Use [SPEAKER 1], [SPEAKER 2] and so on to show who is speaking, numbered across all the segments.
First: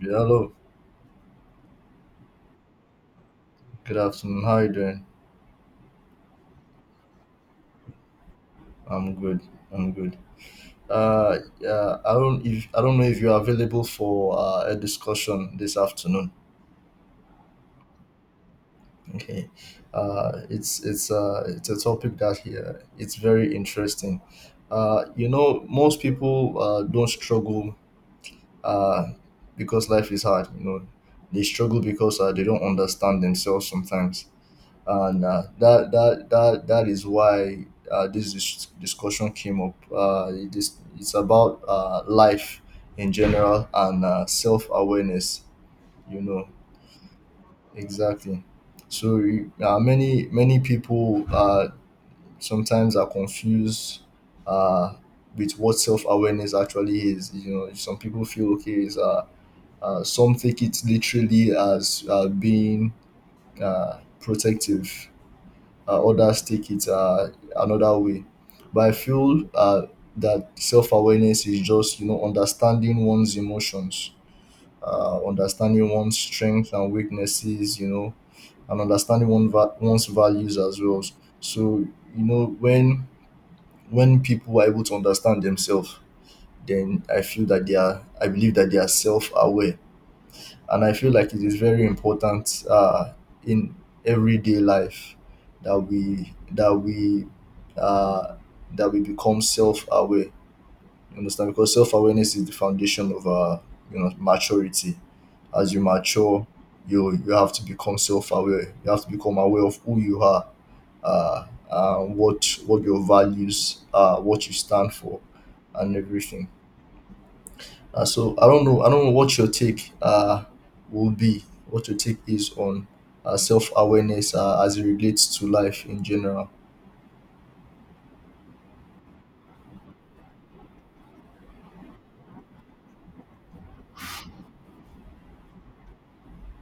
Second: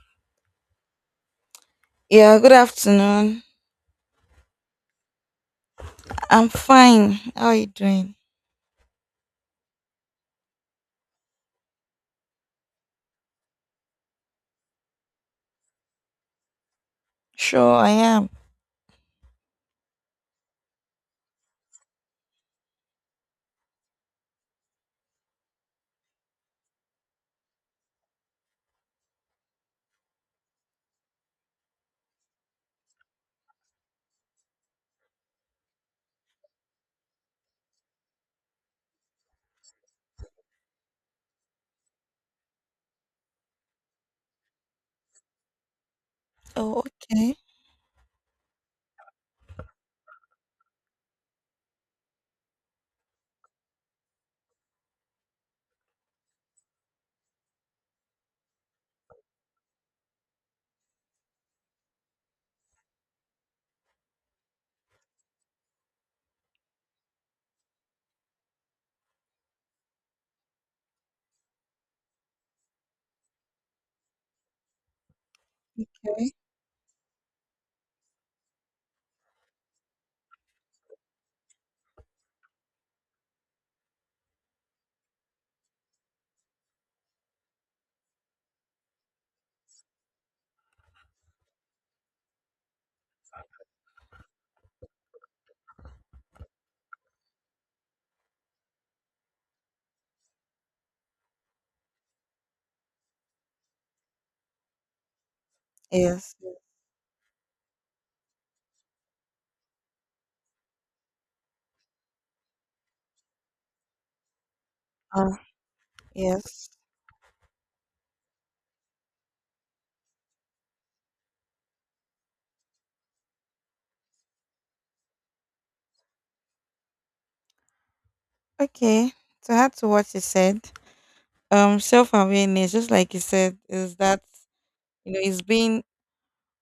[SPEAKER 1] Yeah, Hello,
[SPEAKER 2] Yeah, good afternoon.
[SPEAKER 1] good afternoon. How are you doing?
[SPEAKER 2] I'm fine. How are you doing?
[SPEAKER 1] I'm good. I'm good. I don't know if you're available for a discussion this afternoon.
[SPEAKER 2] Sure, I am.
[SPEAKER 1] Okay, it's a topic that here it's very interesting. Most people don't struggle uh because life is hard. You know, they struggle because they don't understand themselves sometimes, and that is why this discussion came up. It's about life in general and self awareness. You know.
[SPEAKER 2] Oh, okay.
[SPEAKER 1] Exactly. So many people sometimes are confused uh, with what self awareness actually is. You know, some people feel okay. Some take it literally as being protective, others take it another way. But I feel that self awareness is just, you know, understanding one's emotions, understanding one's strengths and weaknesses, you know, and understanding one's values as well. So, you know, when people are able to understand themselves, then I believe that they are self aware, and I feel like it is very important in everyday life that uh, we become self aware. You understand? Because self awareness is the foundation of you know, maturity. As you
[SPEAKER 2] Yes.
[SPEAKER 1] mature, you have to become self aware. You have to become aware of who you are, what your values are, what you stand for,
[SPEAKER 2] Uh,
[SPEAKER 1] and everything.
[SPEAKER 2] yes.
[SPEAKER 1] So I don't know. I don't know what your take will be. What your take is on self awareness as it relates to life in general.
[SPEAKER 2] Okay. So add to what you said. Self-awareness, just like you said, is that you know it's being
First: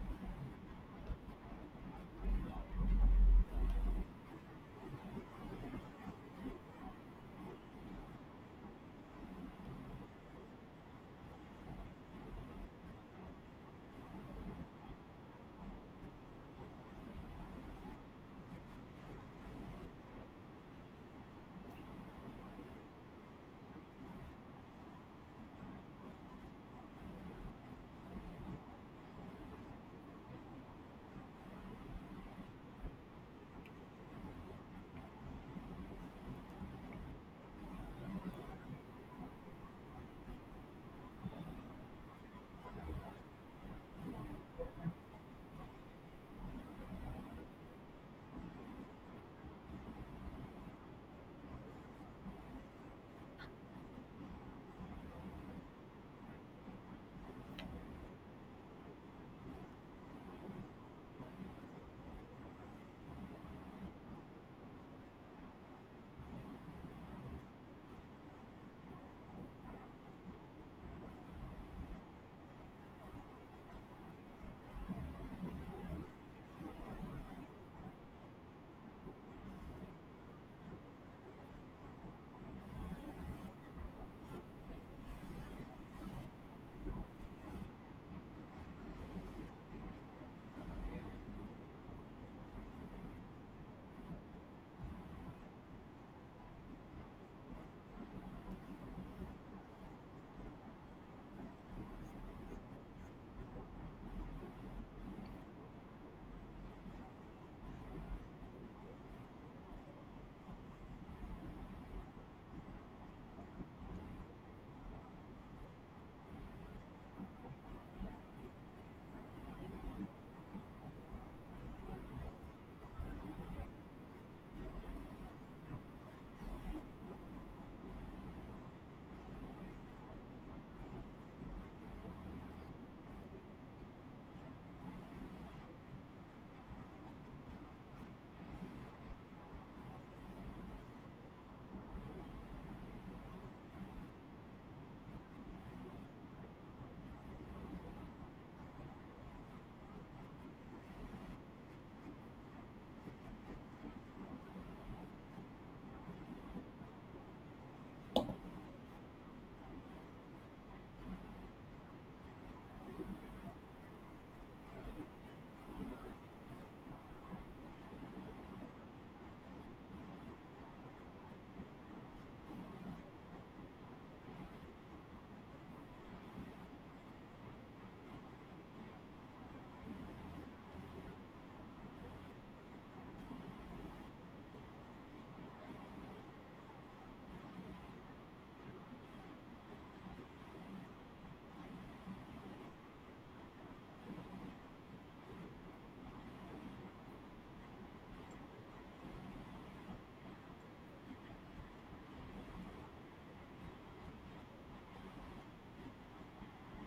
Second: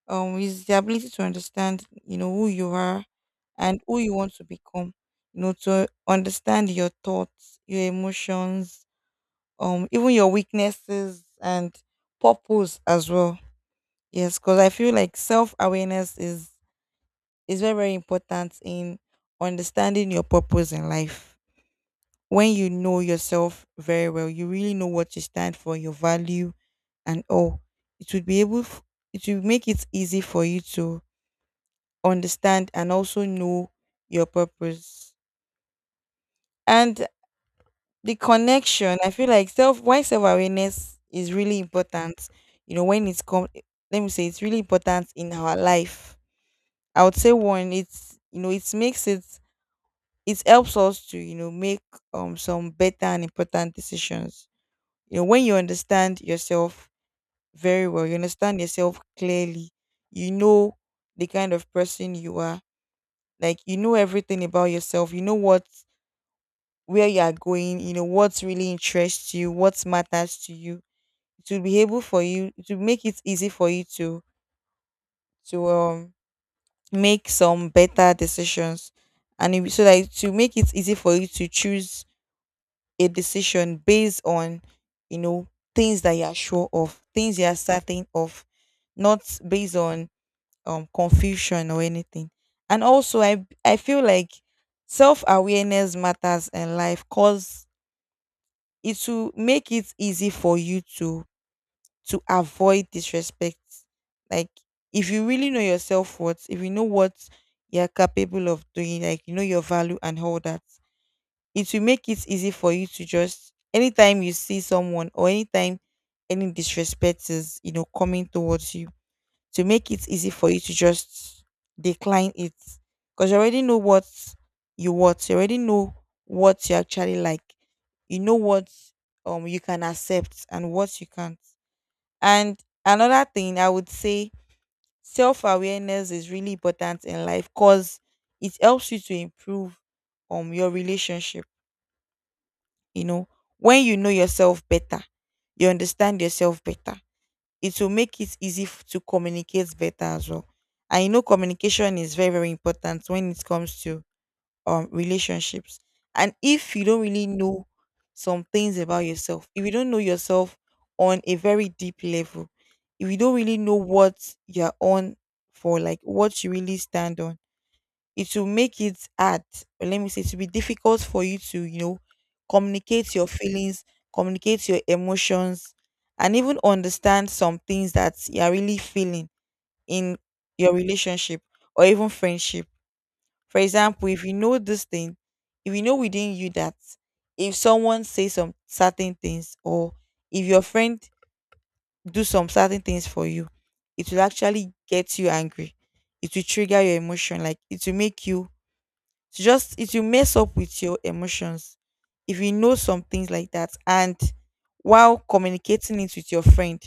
[SPEAKER 2] is the ability to understand you know who you are and who you want to become. You know, to understand your thoughts, your emotions, even your weaknesses and purpose as well. Yes, because I feel like self awareness is very very important in understanding your purpose in life. When you know yourself very well, you really know what you stand for, your value, and all. It would be able, it will make it easy for you to understand and also know your purpose and the connection. I feel like self awareness is really important. You know, when it's come, let me say it's really important in our life. I would say one, it's you know, it makes it, it helps us to, you know, make some better and important decisions. You know, when you understand yourself very well, you understand yourself clearly, you know the kind of person you are, like you know everything about yourself, you know what where you are going, you know what really interests you, what matters to you. To be able for you to make it easy for you to make some better decisions, and it, so that it to make it easy for you to choose a decision based on, you know, things that you are sure of, things you are certain of, not based on confusion or anything. And also I feel like self-awareness matters in life because it will make it easy for you to avoid disrespect. Like if you really know your self worth, if you know what you're capable of doing, like you know your value and all that, it will make it easy for you to just anytime you see someone or anytime any disrespect is, you know, coming towards you, to make it easy for you to just decline it. Because you already know what you want, you already know what you actually like. You know what you can accept and what you can't. And another thing I would say, self awareness is really important in life because it helps you to improve your relationship. You know, when you know yourself better, you understand yourself better. It will make it easy to communicate better as well. And you know communication is very, very important when it comes to relationships. And if you don't really know some things about yourself, if you don't know yourself on a very deep level, if you don't really know what you're on for, like what you really stand on, it will make it hard, or let me say, it will be difficult for you to, you know, communicate your feelings, communicate your emotions, and even understand some things that you're really feeling in your relationship or even friendship. For example, if you know this thing, if you know within you that if someone says some certain things or if your friend do some certain things for you, it will actually get you angry. It will trigger your emotion, like it will make you, it will mess up with your emotions if you know some things like that. And while communicating it with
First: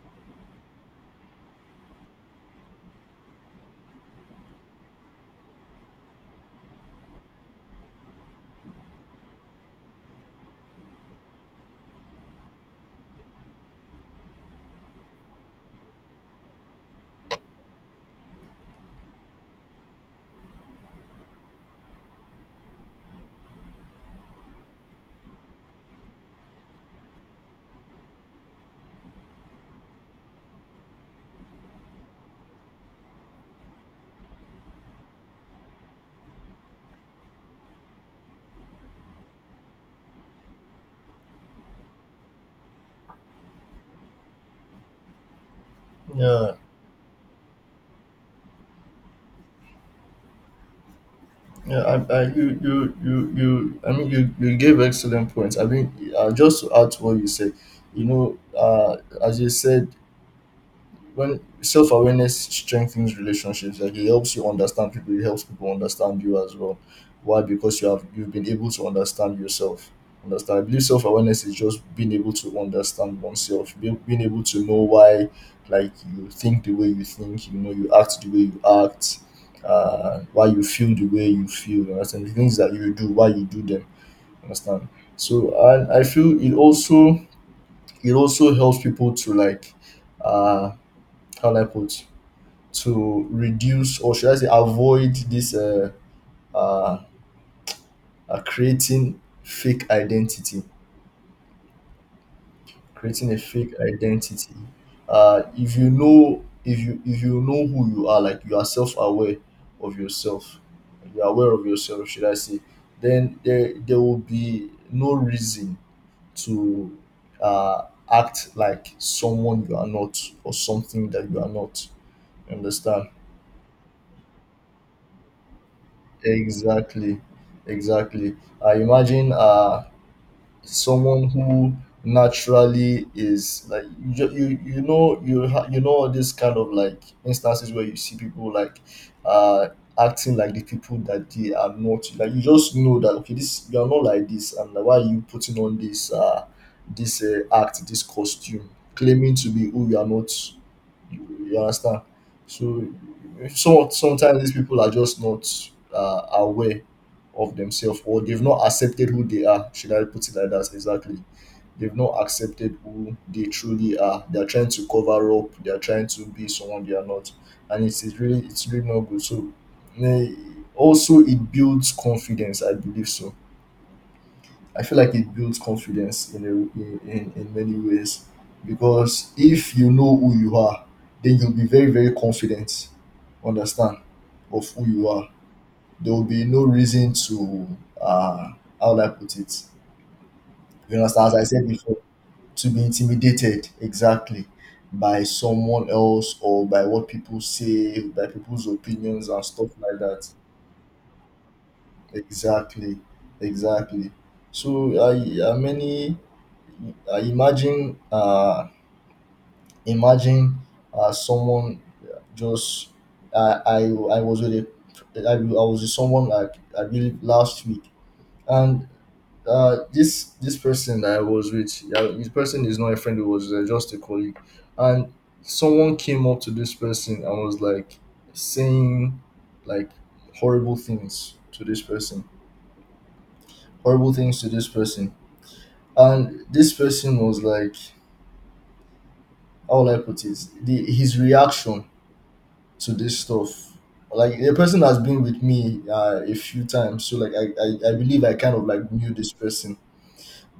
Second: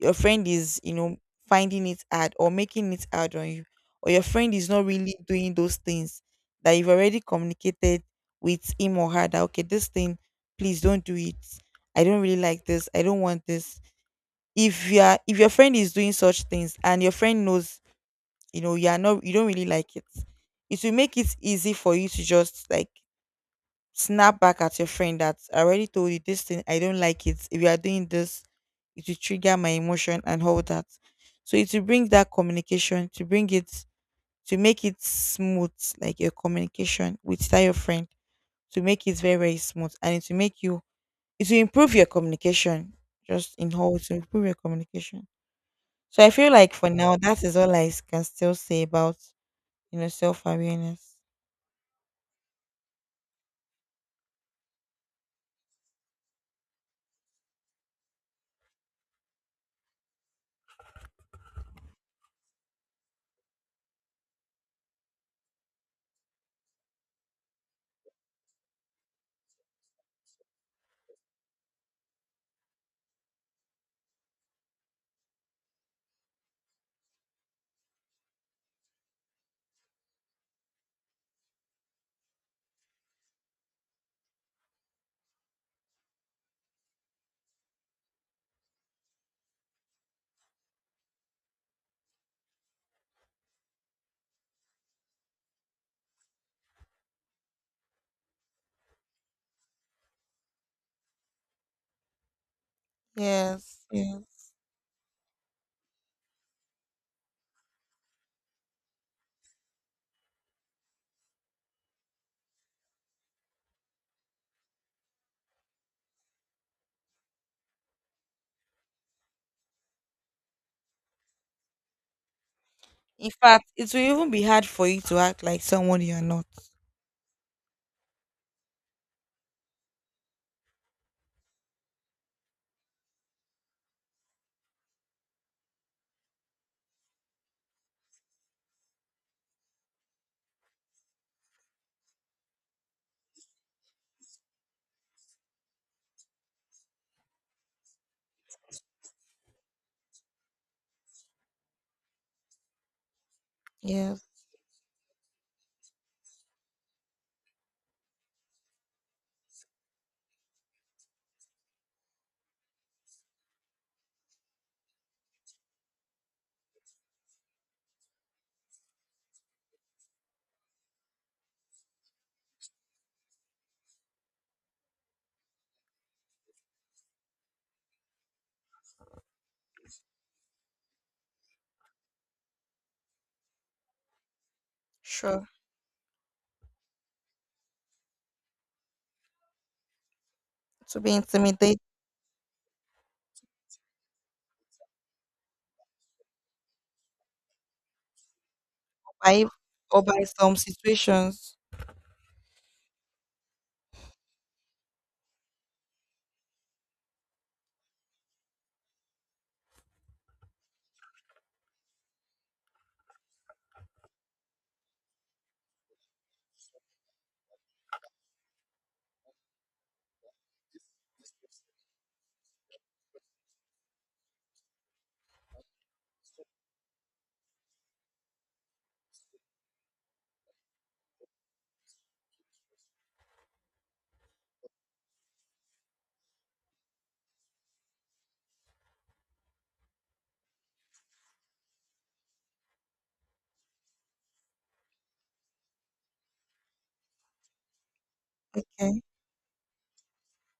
[SPEAKER 2] your friend is, you know, finding it hard or making it hard on you, or your friend is not really doing those things that you've already communicated with him or her that okay, this thing, please don't do it. I don't really like this. I don't want this. If you are, if your friend is doing such things and your friend knows, you know, you are not, you don't really like it will make it easy for you to just like snap back at your friend that I already told you this thing, I don't like it, if you are doing this it will trigger my emotion and all that. So it will bring that communication, to bring it to make it smooth, like your communication with that your friend, to make it very very smooth, and it will make you, it will improve your communication, just in whole to improve your communication. So I feel
[SPEAKER 1] Yeah,
[SPEAKER 2] like for now that is all I can still say about, you know, self awareness.
[SPEAKER 1] yeah. I, you, you, you, you. I mean, you gave excellent points. I mean, just to add to what you said, you know, uh, as you said, when self-awareness strengthens relationships, like, it helps you understand people, it helps people understand you as well. Why? Because you've been able to understand yourself. Understand I believe self-awareness is just being able to understand oneself, being able to know why, like, you think the way you think, you know, you act the way you act, why you feel the way you feel. You understand the things that you do, why you do them. Understand? So, and I feel it also, it also helps people to, like, uh how do I put to reduce, or should I say, avoid this uh, creating fake identity. Creating a fake
[SPEAKER 2] Yes. Yes.
[SPEAKER 1] identity. If you know, if you know who you are, like, you are self aware of yourself, you are aware of yourself, should I say, then there will be no reason to uh, act like someone you are not, or something that you are not. You understand?
[SPEAKER 2] In fact, it will even be hard for you to act like someone you are not.
[SPEAKER 1] Exactly, exactly. I imagine someone who naturally is like, you you know, you know, all these kind of like instances where you see people like uh acting like the people that they are not, like, you just know that, okay, this, you are not like this. And like, why are you putting on this act, this costume, claiming to be who you are not? You understand? So
[SPEAKER 2] Yes.
[SPEAKER 1] sometimes these people are just not aware of themselves, or they've not accepted who they are. Should I put it like that? Exactly. They've not accepted who they truly are. They are trying to cover up. They are trying to be someone they are not, and it's really not good. So, eh, also it builds confidence. I believe so. I feel like it builds confidence in, in many ways, because if you know who you are, then you'll be very, very confident, understand, of who you are.
[SPEAKER 2] Sure.
[SPEAKER 1] There will be no reason to, uh, how would I put it? You
[SPEAKER 2] To be
[SPEAKER 1] understand, as I said
[SPEAKER 2] intimidated
[SPEAKER 1] before, to be intimidated, exactly, by someone else, or by what people say, by people's opinions and
[SPEAKER 2] by,
[SPEAKER 1] stuff like
[SPEAKER 2] or by
[SPEAKER 1] that.
[SPEAKER 2] some situations.
[SPEAKER 1] Exactly, exactly. So I, I many, I imagine, imagine, someone just, I was with a, I was with someone like, I believe, last week, and this person that I was with, yeah, this person is not a friend. It was just a colleague, and someone came up to this person and was like saying, like, horrible things to this person, horrible things to this person. And this person was like, how will I put it? His reaction to this stuff. Like, the person has been with me a few times, so like, I believe I kind of like
[SPEAKER 2] Okay.
[SPEAKER 1] knew this person.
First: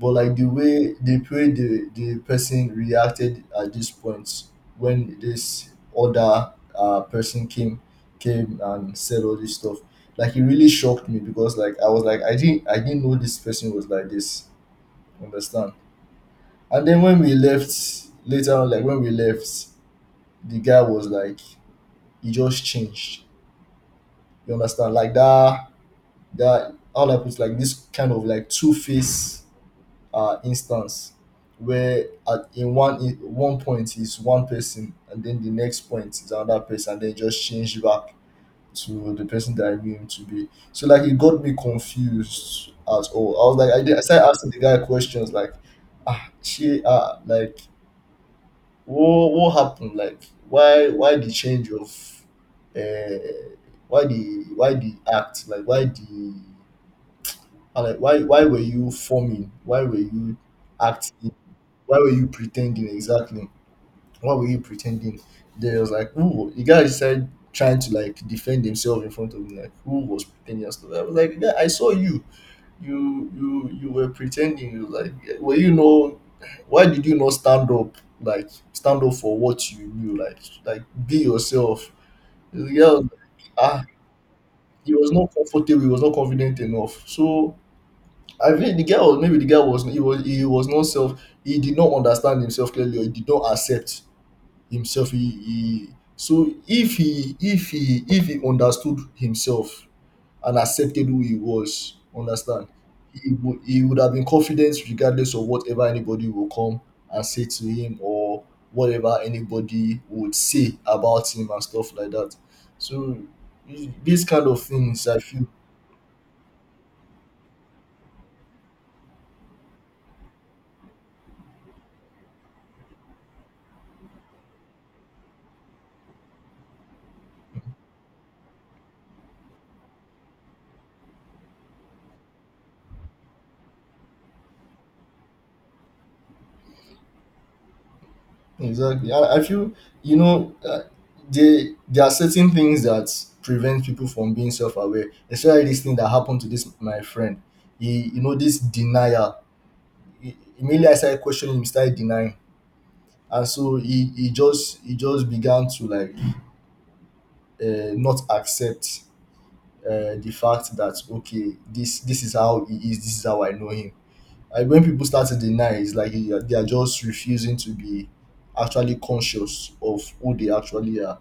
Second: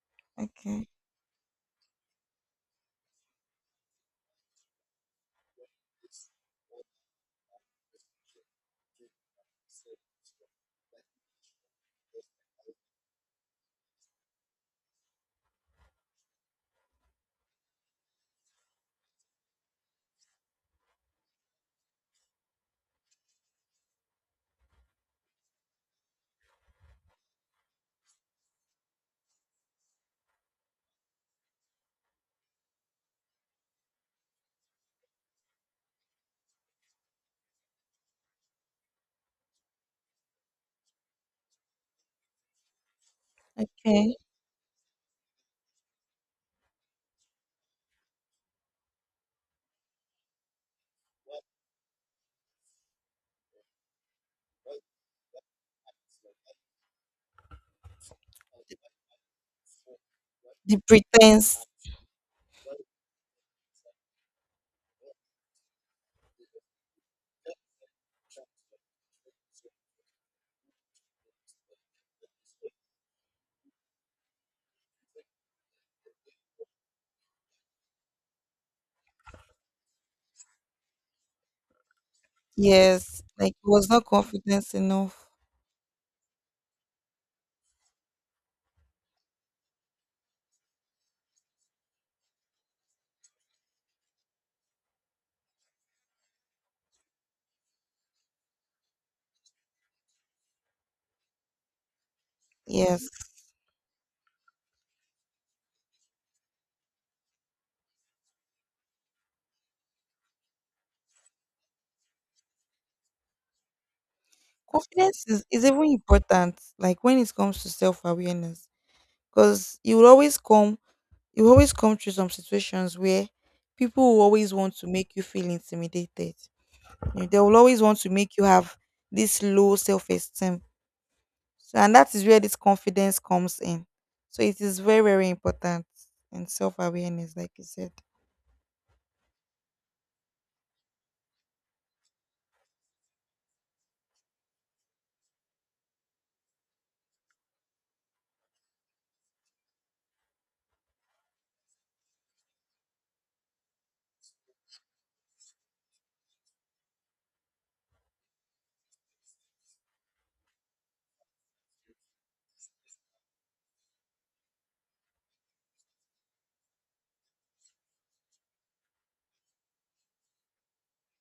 [SPEAKER 1] But like,
[SPEAKER 2] Okay.
[SPEAKER 1] the person reacted at this point, when this other person came and said all this stuff, like, it really shocked me, because like, I was like, I didn't know this person was like this. Understand? And then when we left later on, like, when we left, the guy was like, he just changed. You understand? Like that, that, how do I put it? Like this kind of like two face instance where at in one point is one person, and then the next point is another person, and then it just change back to the person that I knew him to be. So like, it got me confused at all. I was like, I
[SPEAKER 2] Okay.
[SPEAKER 1] started asking the guy questions like, ah, she ah like, what happened, like, why the change of uh why the act, like, why the like, why were you forming, why were you
[SPEAKER 2] The
[SPEAKER 1] acting,
[SPEAKER 2] pretense.
[SPEAKER 1] why were you pretending, exactly, why were you pretending. There was like, who the guy started trying to like defend himself in front of me like, who was pretending, and stuff. I was like, yeah, I saw you, you were pretending, you, like, were, you know, why did you not stand up, like, stand up for what you knew, like, be yourself. The girl
[SPEAKER 2] Yes. Like it
[SPEAKER 1] ah
[SPEAKER 2] was not confidence
[SPEAKER 1] He was
[SPEAKER 2] enough.
[SPEAKER 1] not comfortable, he was not confident enough. So I think, the girl maybe the girl was he was, he was not self, he did not understand himself clearly, or he did not accept himself. He So if he understood himself and accepted who he was. Understand?
[SPEAKER 2] Yes.
[SPEAKER 1] He would have been confident regardless of whatever anybody will come and say to him, or whatever anybody would say about him and stuff like that. So these kind of things, I
[SPEAKER 2] Confidence
[SPEAKER 1] feel,
[SPEAKER 2] is even important, like when it comes to self awareness. Because you will always come, you will always come through some situations where people will always want to make you feel intimidated. You know, they will always want to make you have this low self esteem. So, and that is where this confidence comes in. So, it is very, very important in self awareness, like you said.
[SPEAKER 1] exactly. I feel, you know, they there are certain things that prevent people from being self-aware, especially this thing that happened to this my friend. He, you know, this denial. Immediately I started questioning him, started denying, and so he just began to like not accept the fact that, okay, this is how he is, this is how I know him. Like, when people start to deny, it's like they are just refusing to be actually conscious of who they actually are.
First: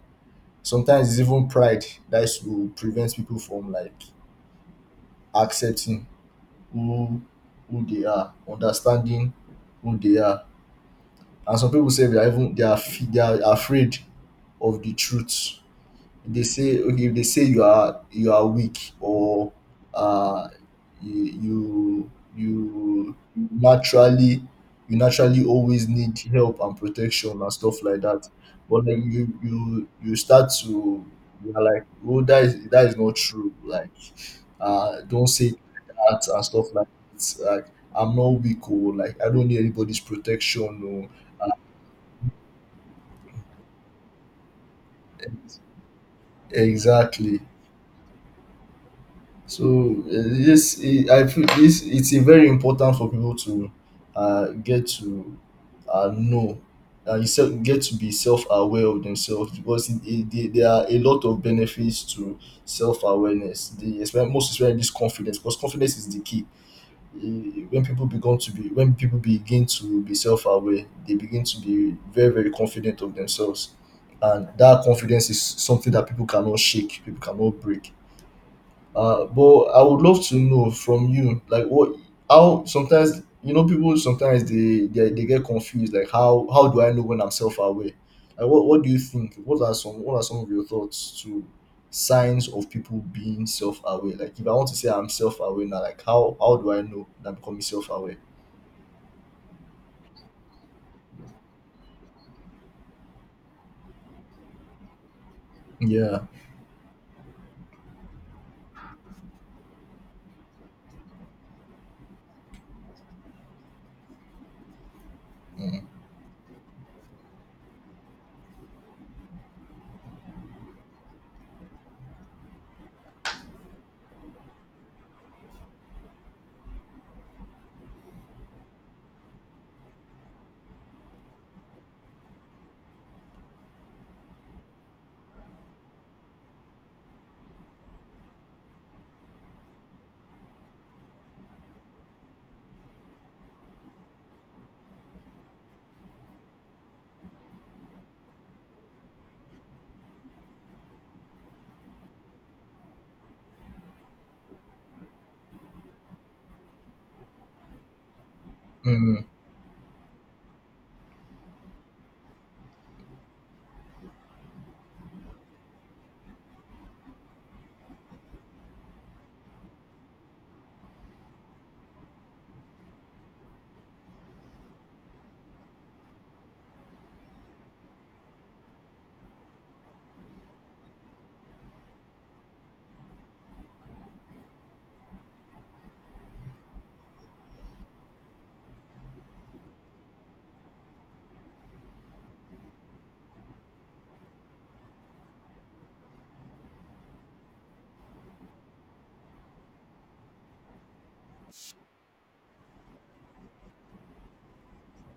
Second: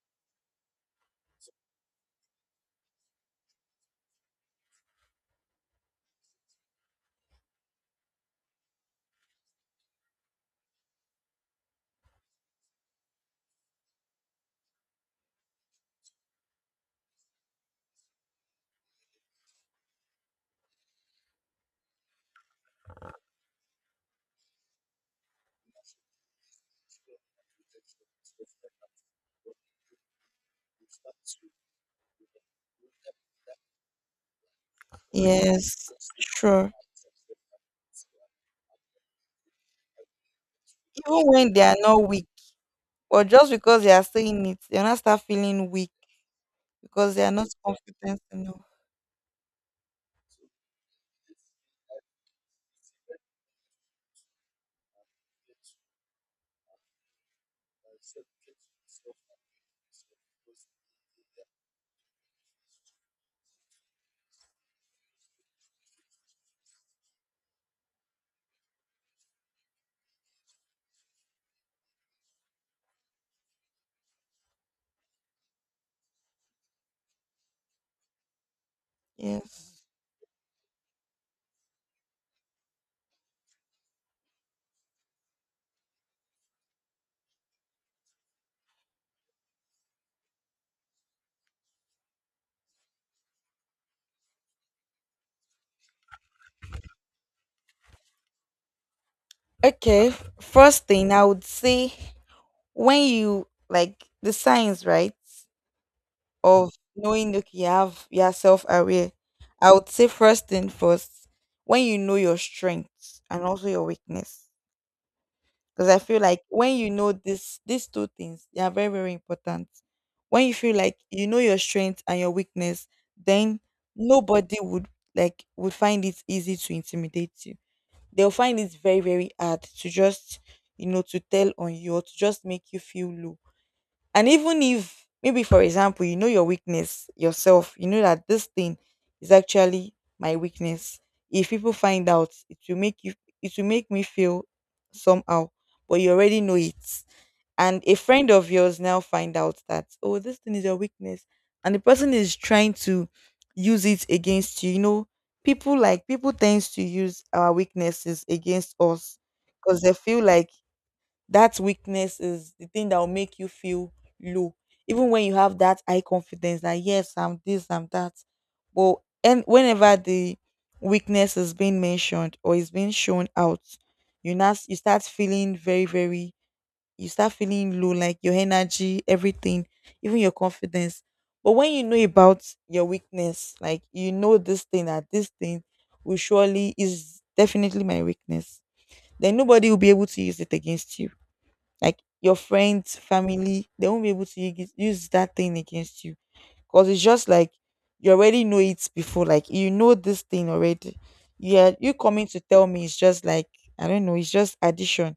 [SPEAKER 1] Sometimes it's even pride that is to prevent people from like accepting who who they are, understanding who they are. And some people say they are even they are afraid of the truth. They say, okay, if they say you are, you are weak, or uh you you you naturally, you naturally always need help and protection and stuff like that. But like, you start to, you are like, oh, that is, that is not true, like, don't say it
[SPEAKER 2] Yes,
[SPEAKER 1] like that and stuff.
[SPEAKER 2] sure.
[SPEAKER 1] Like, it's like, I'm not weak, or like, I don't need anybody's protection, or
[SPEAKER 2] Even when they are not weak, or just because they are still in it, they'll not start feeling weak because they are
[SPEAKER 1] exactly.
[SPEAKER 2] not confident enough.
[SPEAKER 1] So yes, I feel this, it's a very important for people to get to know and get to be self-aware of themselves, because it, there are a lot of benefits to self-awareness. The most especially this confidence, because confidence is the key. When people begin to be, when people begin to be self-aware, they begin to be very very confident of themselves, and that confidence is something that people cannot shake, people cannot break. But I
[SPEAKER 2] Yes.
[SPEAKER 1] would love to know from you, like, what, how sometimes, you know, people sometimes they get confused, like, how do I know when I'm self aware? Like, what do you think? What are some, what are some of your thoughts to signs of people being self aware? Like, if I want to say I'm self aware now, like, how do I know that I'm becoming self aware?
[SPEAKER 2] Okay. First thing I would say, when you like the signs, right?
[SPEAKER 1] Yeah.
[SPEAKER 2] Of knowing okay you have, you are self aware, I would say first thing first, when you know your strengths and also your weakness, because I feel like when you know this these two things, they are very very important. When you feel like you know your strength and your weakness, then nobody would, like, would find it easy to intimidate you. They'll find it very very hard to just, you know, to tell on you or to just make you feel low. And even if, maybe for example, you know your weakness yourself, you know that this thing is actually my weakness. If people find out, it will make you, it will make me feel somehow, but you already know it. And a friend of yours now find out that, oh, this thing is your weakness. And the person is trying to use it against you. You know, people like, people tends to use our weaknesses against us
[SPEAKER 1] Mm.
[SPEAKER 2] because they feel like that weakness is the thing that will make you feel low even when you have that high confidence that yes I'm this, I'm that. Well, and whenever the weakness is being mentioned or is being shown out, you now you start feeling very very, you start feeling low like your energy, everything, even your confidence. But when you know about your weakness, like you know this thing, that this thing will surely is definitely my weakness, then nobody will be able to use it against you, like your friends, family, they won't be able to use that thing against you, because it's just like you already know it before. Like you know this thing already. Yeah, you coming to tell me, it's just like, I don't know, it's just addition.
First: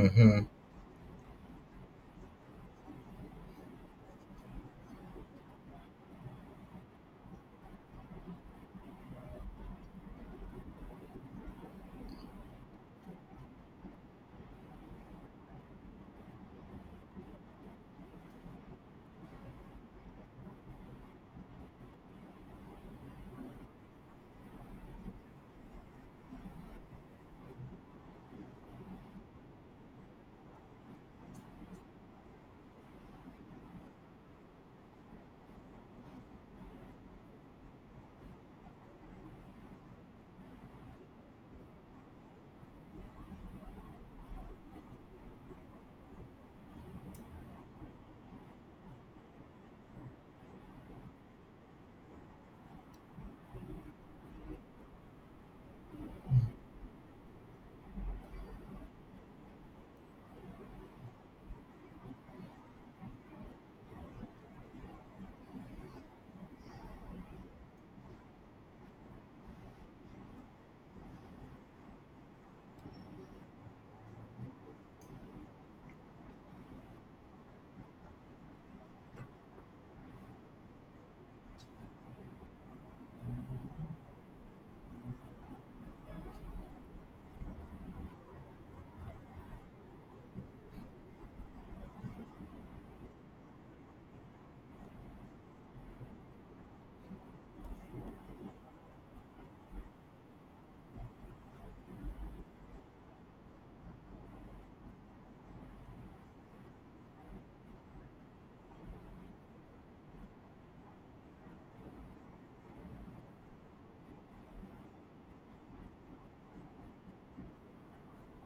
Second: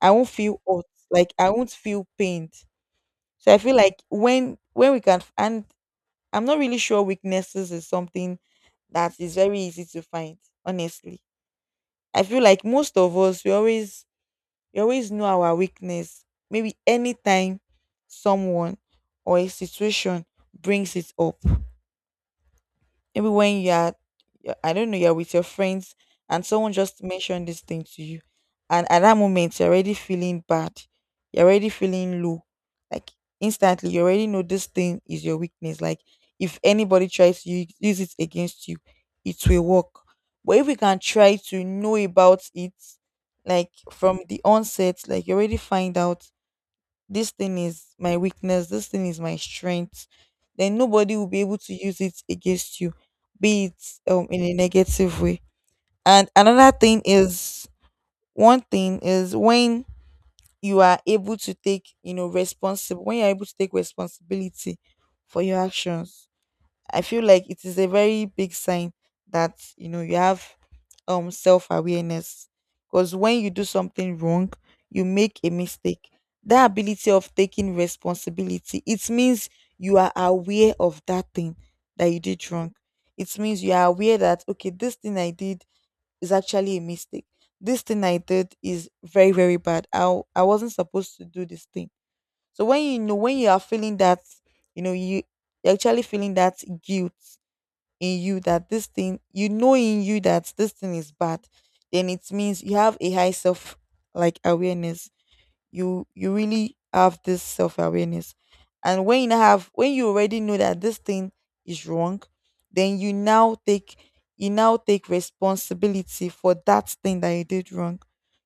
[SPEAKER 2] I won't feel hurt. Like I won't feel pained. So I feel like when we can, and I'm not really sure weaknesses is something that is very easy to find. Honestly, I feel like most of us, we always, we always know our weakness. Maybe anytime someone or a situation brings it up, maybe when I don't know, you're with your friends, and someone just mentioned this thing to you, and at that moment you're already feeling bad, you're already feeling low, like instantly you already know this thing is your weakness. Like if anybody tries to use it against you, it will work. But if we can try to know about it, like from the onset, like you already find out this thing is my weakness, this thing is my strength, then nobody will be able to use it against you, be it in a negative way. And another thing is, one thing is when you are able to take, you know, responsible when you're able to take responsibility for your actions, I feel like it is a very big sign that you know you have self awareness. Because when you do something wrong, you make a mistake, that ability of taking responsibility, it means you are aware of that thing that you did wrong. It means you are aware that okay, this thing I did is actually a mistake. This thing I did is very very bad. I wasn't supposed to do this thing. So when you are feeling that, you know you you're actually feeling that guilt in you that this thing, in you that this thing is bad, then it means you have a high self like awareness. You really have this self awareness. And when you have, when you already know that this thing is wrong, then you now take responsibility for that thing that you did wrong.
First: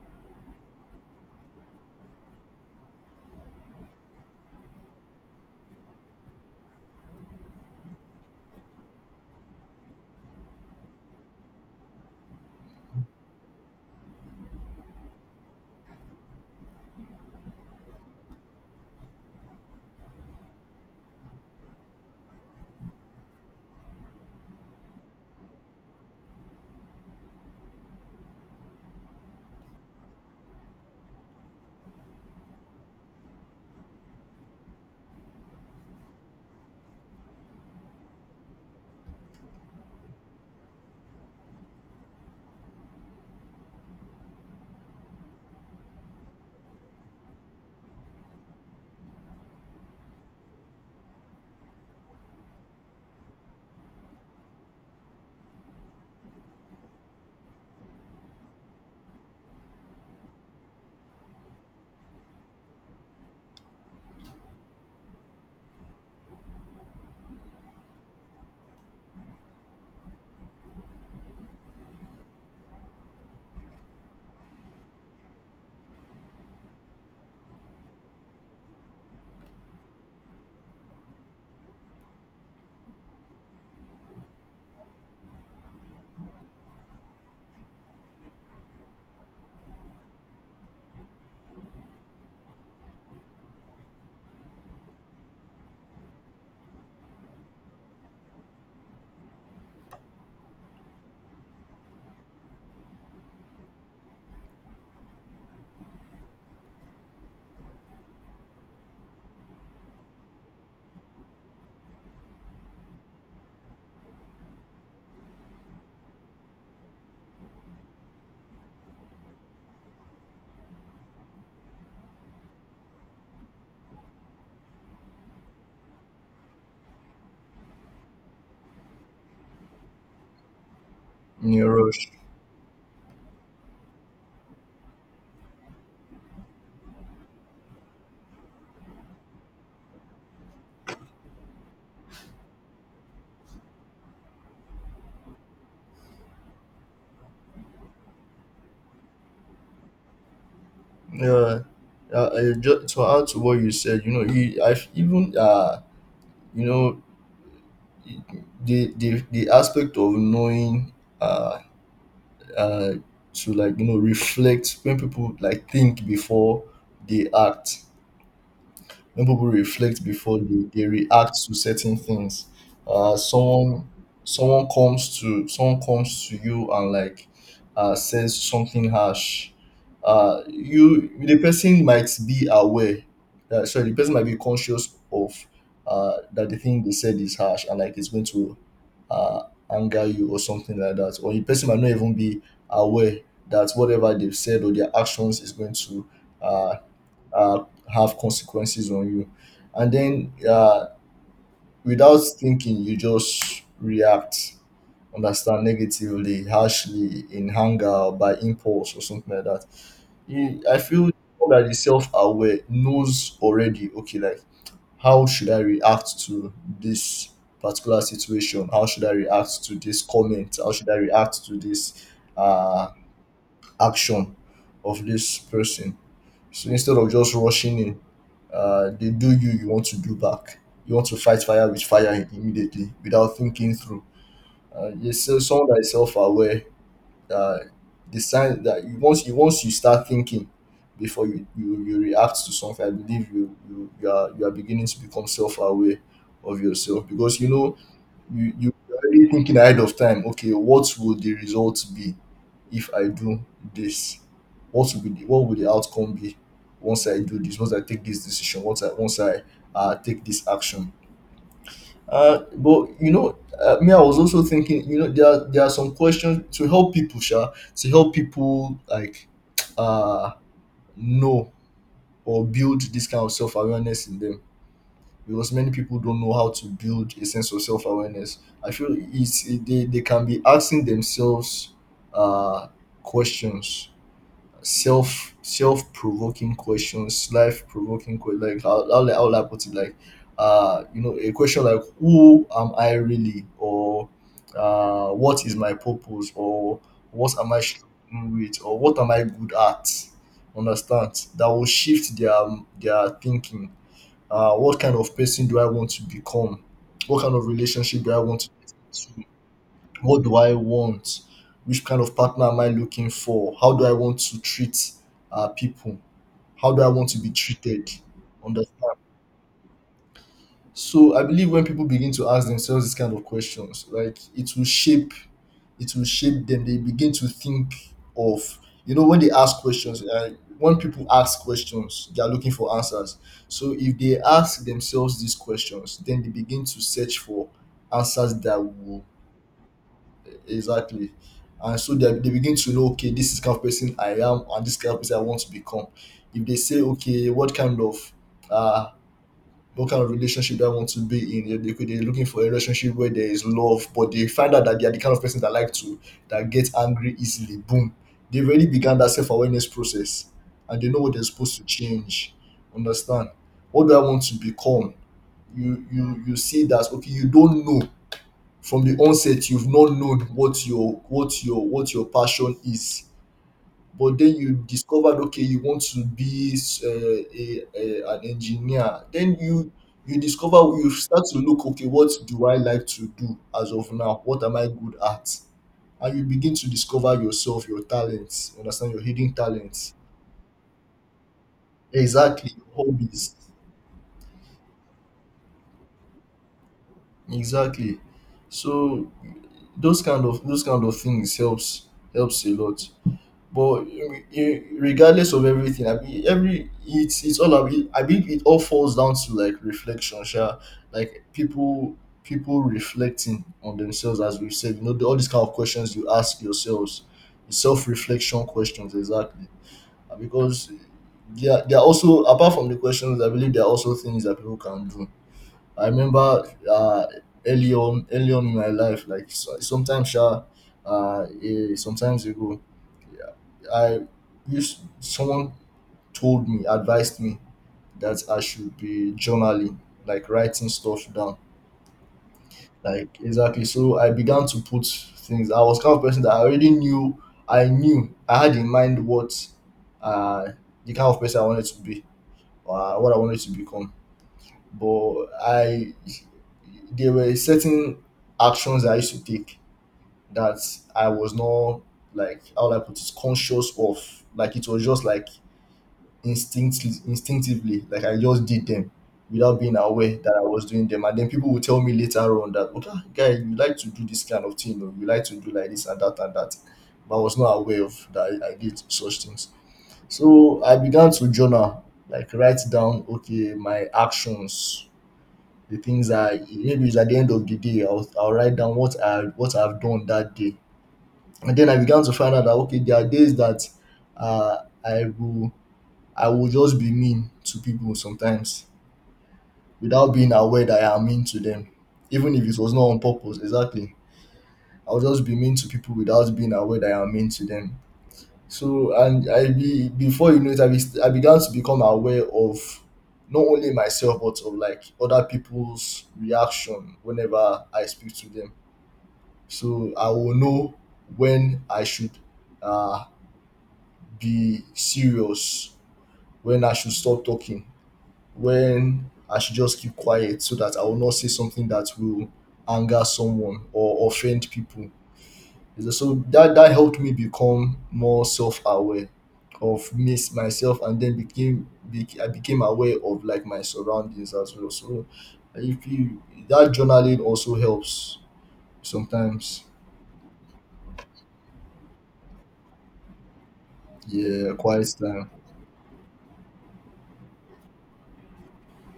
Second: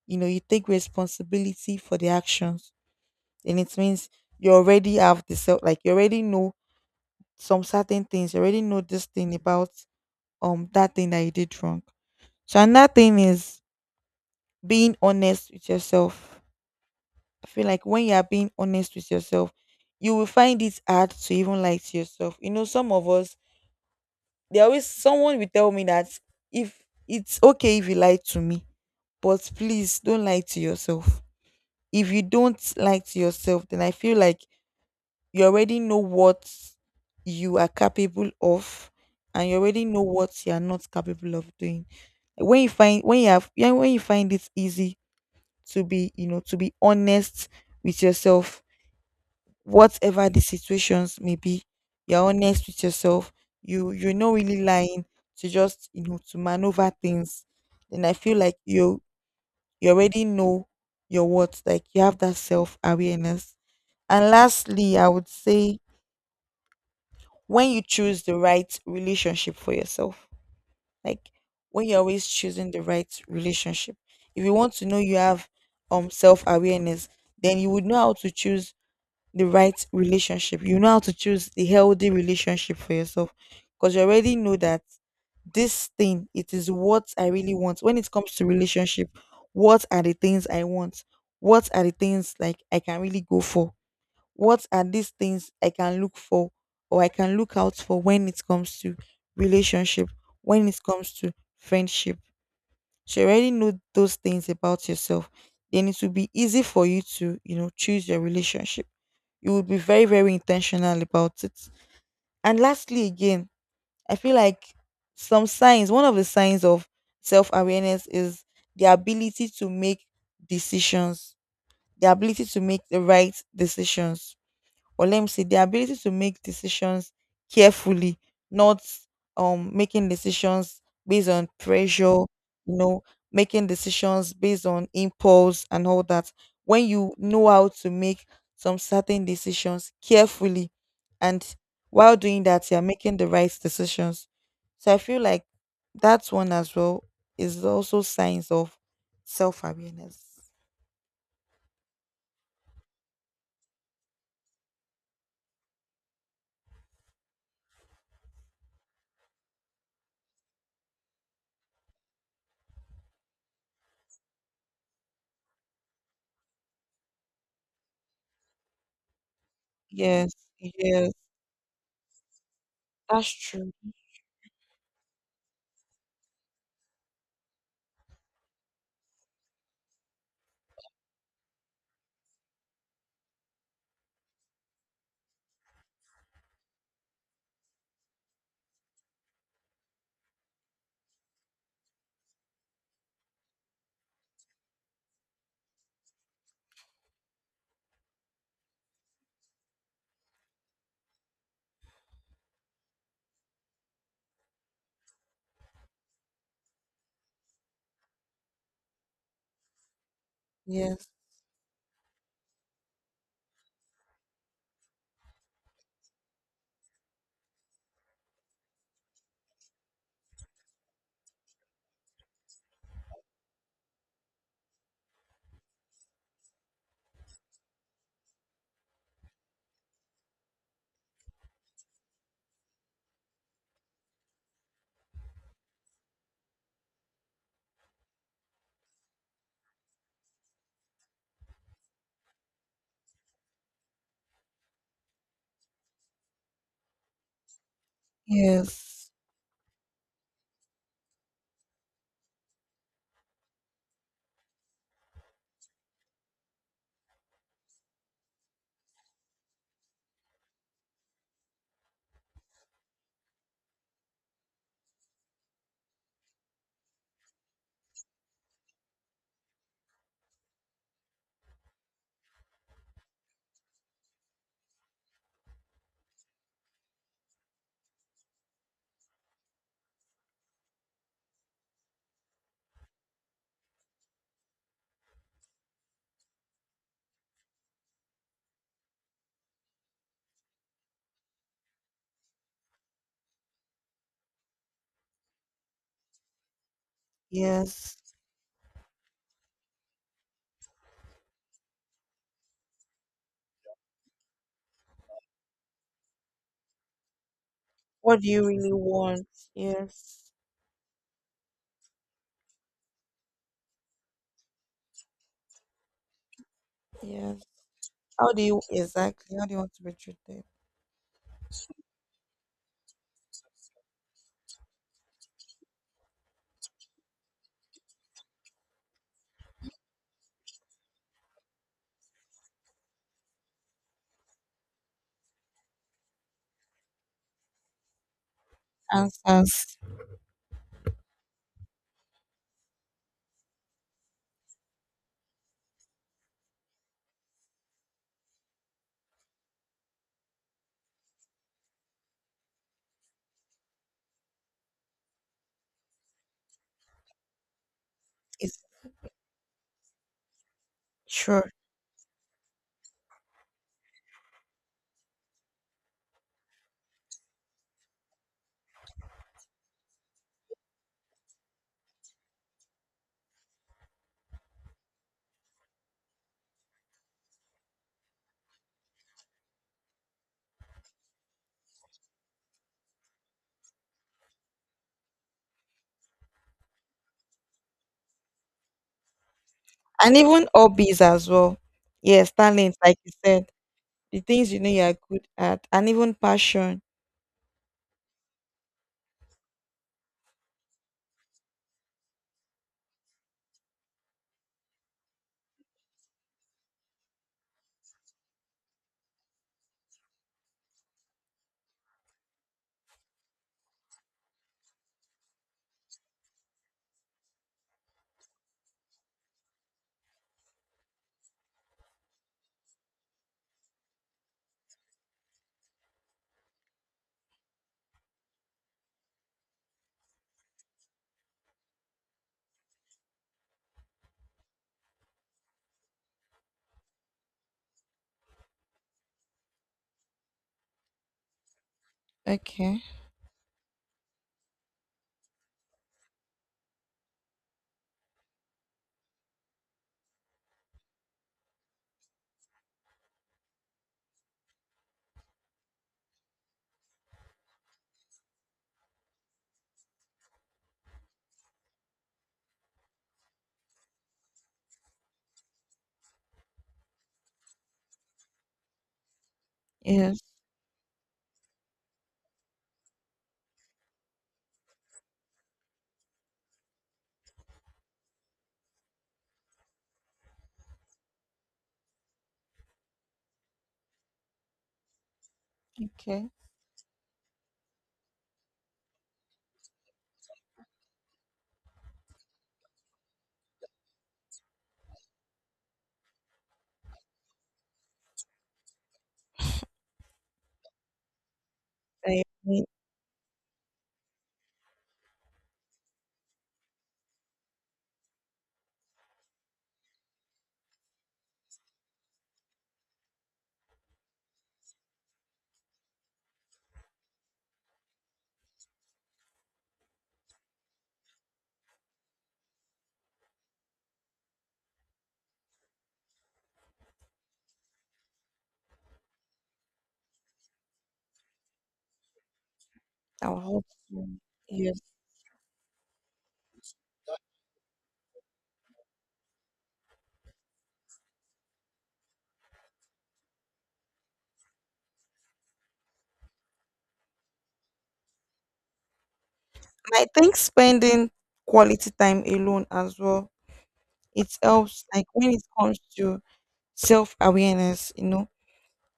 [SPEAKER 2] You know you take responsibility for the actions. And it means you already have the self like you already know some certain things, you already know this thing about that thing that you did wrong. So another thing is being honest with yourself. I feel like when you are being honest with yourself, you will find it hard to even lie to yourself. You know, some of us, they always someone will tell me that, if it's okay if you lie to me, but please don't lie to yourself. If you don't lie to yourself, then I feel like you already know what you are capable of, and you already know what you are not capable of doing. When you have, yeah, when you find it easy to be, to be honest with yourself, whatever the situations may be, you're honest with yourself. You're not really lying to just, to maneuver things, then I feel like you already know your worth. Like you have that self-awareness. And lastly, I would say, when you choose the right relationship for yourself, like when you're always choosing the right relationship. If you want to know you have self-awareness, then you would know how to choose the right relationship. You know how to choose the healthy relationship for yourself, because you already know that this thing, it is what I really want when it comes to relationship. What are the things I want? What are the things like I can really go for? What are these things I can look for or I can look out for when it comes to relationship, when it comes to friendship? So you already know those things about yourself. Then it will be easy for you to, you know, choose your relationship. You will be very, very intentional about it. And lastly, again, I feel like some signs, one of the signs of self awareness is the ability to make decisions, the ability to make the right decisions. Or let me say the ability to make decisions carefully, not making decisions based on
[SPEAKER 1] Yeah,
[SPEAKER 2] pressure,
[SPEAKER 1] Rosh.
[SPEAKER 2] you know, making decisions based on impulse and all that. When you know how to make some certain decisions carefully, and while doing that you're making the right decisions. So I feel like that one as well is also signs of self awareness.
[SPEAKER 1] Yeah. I just to add to what you said, you know, I've even you know, the aspect of knowing uh uh to, like, you know, reflect when people like think before they act, when people reflect
[SPEAKER 2] Yes,
[SPEAKER 1] before they
[SPEAKER 2] yes,
[SPEAKER 1] react to certain things. uh
[SPEAKER 2] that's true.
[SPEAKER 1] someone someone comes to you and like says something harsh. You, the person might be aware, sorry, the person might be conscious of that the thing they said is harsh and like it's going to uh anger you or something like that, or the person might not even be aware that whatever they've said or their actions is going to uh uh, have consequences on you. And then without thinking, you just react, understand, negatively, harshly, in anger, or by impulse, or something like that. I
[SPEAKER 2] Yes,
[SPEAKER 1] feel that the self aware knows already, okay, like how should I react to this particular situation? How should I react to this comment? How should I react to this uh, action of this person? So instead of just rushing in, they do, you want to do back. You want to fight fire with fire immediately without thinking through. Yes, so someone that is self-aware, uh, the sign that you once you once you start thinking before you react to something, I believe you, you you are beginning to become self-aware of yourself, because you know you you are
[SPEAKER 2] yes.
[SPEAKER 1] already thinking ahead of time, okay, what would the results be if I do this, what will the outcome be once I do this, once I take this decision, once I take this action. But you know, me, I was also thinking, you know, there are some questions to help people, to help people like uh know or build this kind of self-awareness in them, because many people don't know how to build a sense of self awareness. I feel they can be asking themselves uh, questions, self provoking questions, life provoking questions. Like how will I put it? Like a question like who am I really, or what is my purpose, or what am I
[SPEAKER 2] Yes.
[SPEAKER 1] struggling with, or what am I good at? Understand, that will shift their thinking. What kind of person do I want to become? What kind of relationship do
[SPEAKER 2] What
[SPEAKER 1] I
[SPEAKER 2] do
[SPEAKER 1] want
[SPEAKER 2] you
[SPEAKER 1] to
[SPEAKER 2] really
[SPEAKER 1] get
[SPEAKER 2] want?
[SPEAKER 1] into?
[SPEAKER 2] Yes.
[SPEAKER 1] What do I want? Which kind of partner am I looking for? How do I want to treat people? How do I want to be
[SPEAKER 2] Yes.
[SPEAKER 1] treated?
[SPEAKER 2] How do you
[SPEAKER 1] Understand?
[SPEAKER 2] exactly? How do you want to be treated?
[SPEAKER 1] So I believe when people begin to ask themselves these kind of questions, like it will shape, it will shape them. They begin to think of, you know, when they ask questions, when people ask questions, they are looking for answers. So if they ask themselves these questions, then they begin to search for answers that will,
[SPEAKER 2] Answers.
[SPEAKER 1] exactly. And so they begin to know, okay, this is kind of person I am and this kind of person I want to become. If they say, okay, uh, what kind of relationship do I want to be in? They are looking for a relationship where there is love, but they find out that they are the kind of person that like to that gets angry easily. Boom, they've
[SPEAKER 2] It's
[SPEAKER 1] already began that self awareness process, and they know what they're
[SPEAKER 2] sure.
[SPEAKER 1] supposed to change. Understand? What do I want to become? You see that, okay? You don't know from the onset. You've not known what your passion is, but then you discovered, okay, you want to be a an engineer. Then You discover, you start to look, okay, what do I like to do as of now, what am I good at, and you begin to discover yourself, your talents, you understand, your hidden talents,
[SPEAKER 2] And even hobbies as well. Yes,
[SPEAKER 1] exactly, your
[SPEAKER 2] talents, like you
[SPEAKER 1] hobbies,
[SPEAKER 2] said. The things you know you are good at. And even passion.
[SPEAKER 1] exactly. So those kind of things helps, helps a lot. But regardless of everything, I mean, every it's all, I mean it all falls down to like reflection, sure. Like people reflecting on themselves, as we've said, you know, all these kind of questions you ask yourselves, self reflection questions, exactly. Because there are also, apart from the questions, I believe there are also things that people can do. I remember early on in my life, like so, sometimes, sure, sometimes ago. I used Someone told me, advised me that I should be journaling, like writing stuff down.
[SPEAKER 2] Okay.
[SPEAKER 1] Like, exactly. So I began to put things. I was kind of person that I already knew, I knew I had in mind what uh the kind of person I wanted to be or what I wanted to become. But I there were certain actions I used to take that I was not, like how would I put it, conscious of. Like it was just like instinctively like I just did them without being aware
[SPEAKER 2] Yes.
[SPEAKER 1] that I was doing them, and then people will tell me later on that, okay, guy, you like to do this kind of thing or you like to do like this and that and that, but I was not aware of that, I did such things. So I began to journal, like write down, okay, my actions, the things
[SPEAKER 2] Okay.
[SPEAKER 1] I maybe it's at the end of the day I'll write down what I've done that day. And then I began to find out that, okay, there are days that uh, i will I will just be mean to people sometimes without being aware that I am mean to them,
[SPEAKER 2] I
[SPEAKER 1] even if it
[SPEAKER 2] mean,
[SPEAKER 1] was not on purpose. Exactly. I'll just be mean to people without being aware that I am mean to them. So, and I be before you know it, I began to become aware of not only myself but of like other people's reaction whenever I speak to them. So I will know when I should uh, be serious, when I should stop talking, when I should just keep quiet so that I will not say something that will anger
[SPEAKER 2] I would
[SPEAKER 1] someone
[SPEAKER 2] hope so.
[SPEAKER 1] or offend
[SPEAKER 2] Yes.
[SPEAKER 1] people. So that that helped me become more self-aware of me myself, and then I became aware of like my surroundings as well. So if you that journaling also helps sometimes.
[SPEAKER 2] And I think spending quality time alone as well. It
[SPEAKER 1] Yeah,
[SPEAKER 2] helps
[SPEAKER 1] quiet
[SPEAKER 2] like
[SPEAKER 1] time.
[SPEAKER 2] when it comes to self awareness, you know.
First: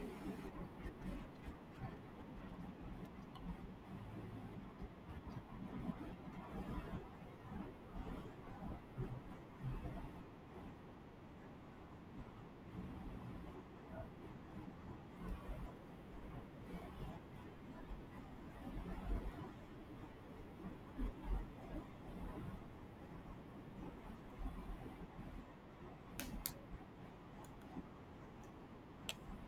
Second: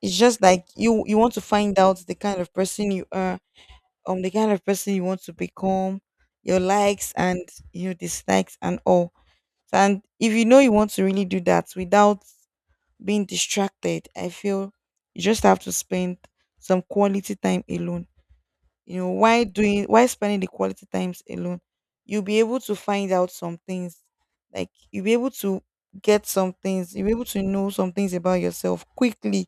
[SPEAKER 2] It's just like you want to find out the kind of person you are, the kind of person you want to become, your likes and your dislikes and all. And if you know you want to really do that without being distracted, I feel you just have to spend some quality time alone. You know, why spending the quality times alone? You'll be able to find out some things. Like you'll be able to get some things, you'll be able to know some things about yourself quickly.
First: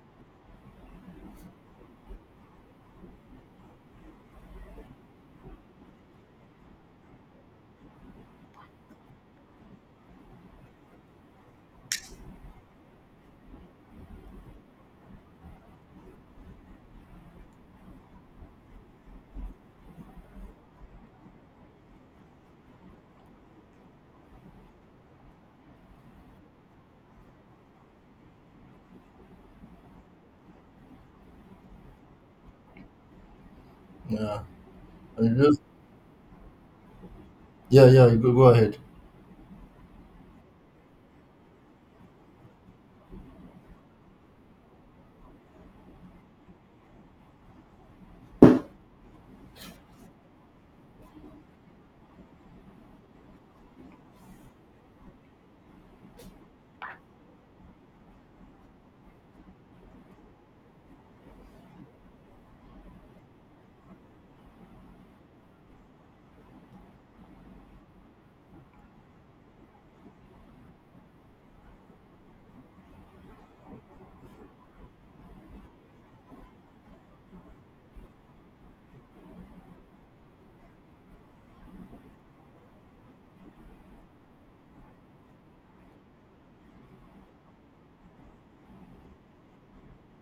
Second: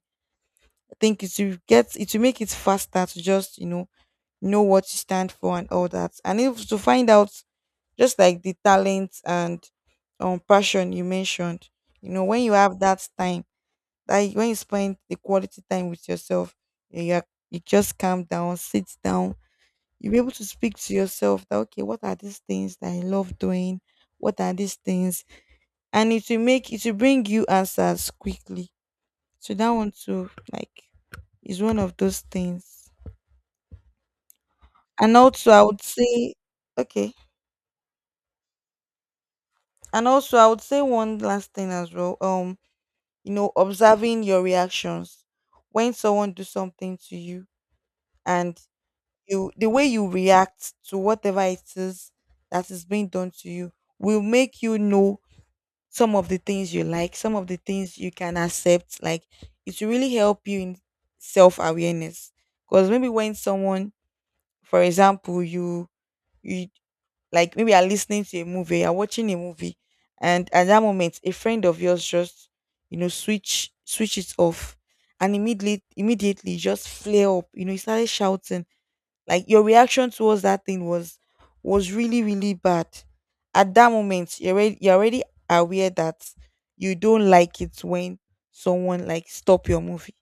[SPEAKER 2] Think it will get, it will make it faster to just, you know what you stand for and all that. And if to find out, just like the talent and passion you mentioned, you know when you have that time, that when you spend the quality time with yourself, you just calm down, sit down, you be able to speak to yourself that, okay, what are these things that I love doing, what are these things, and it will make, it will bring you answers quickly. So that one too, like, is one of those things.
[SPEAKER 1] Yeah,
[SPEAKER 2] And
[SPEAKER 1] and you
[SPEAKER 2] also,
[SPEAKER 1] just,
[SPEAKER 2] I would say, okay.
[SPEAKER 1] yeah, yeah. You go ahead.
[SPEAKER 2] And also, I would say one last thing as well. You know, observing your reactions when someone do something to you, and you, the way you react to whatever it is that is being done to you, will make you know some of the things you like, some of the things you can accept. Like it will really help you in self awareness. Because maybe when someone, for example, you like maybe you're listening to a movie, you're watching a movie, and at that moment, a friend of yours just, you know, switch it off, and immediately you just flare up. You know, you started shouting. Like your reaction towards that thing was really, really bad. At that moment, you're already aware that you don't like it when someone like stop your movie.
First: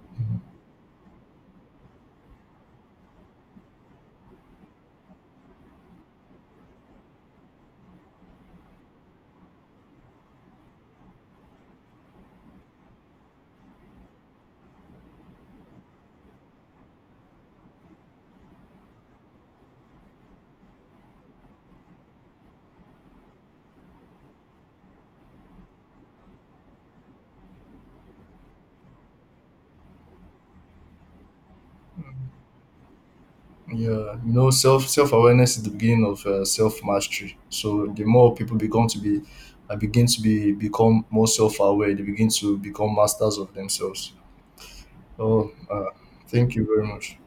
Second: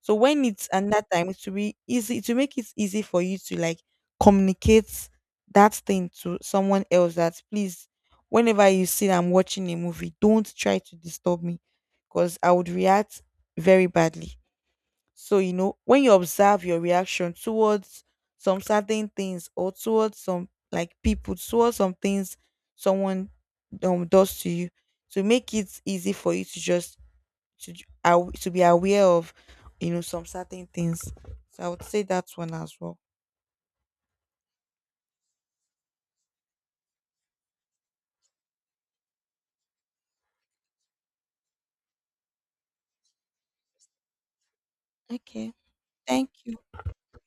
[SPEAKER 2] So when it's another time, it will be easy to make it easy for you to like communicate that thing to someone else that, please, whenever you see that I'm watching a movie, don't try to disturb me because I would react very badly. So, you know, when you observe your reaction towards some certain things, or towards some like people, towards some things someone, does to you, to make it easy for you to just to be aware of, you know, some certain things. So I would say that one as well.
[SPEAKER 1] Yeah, you know, self awareness is the beginning of self mastery. So the more people become to be, begin to be become more self aware, they begin to become masters of themselves. Oh,
[SPEAKER 2] Okay, thank
[SPEAKER 1] thank you
[SPEAKER 2] you.
[SPEAKER 1] very much.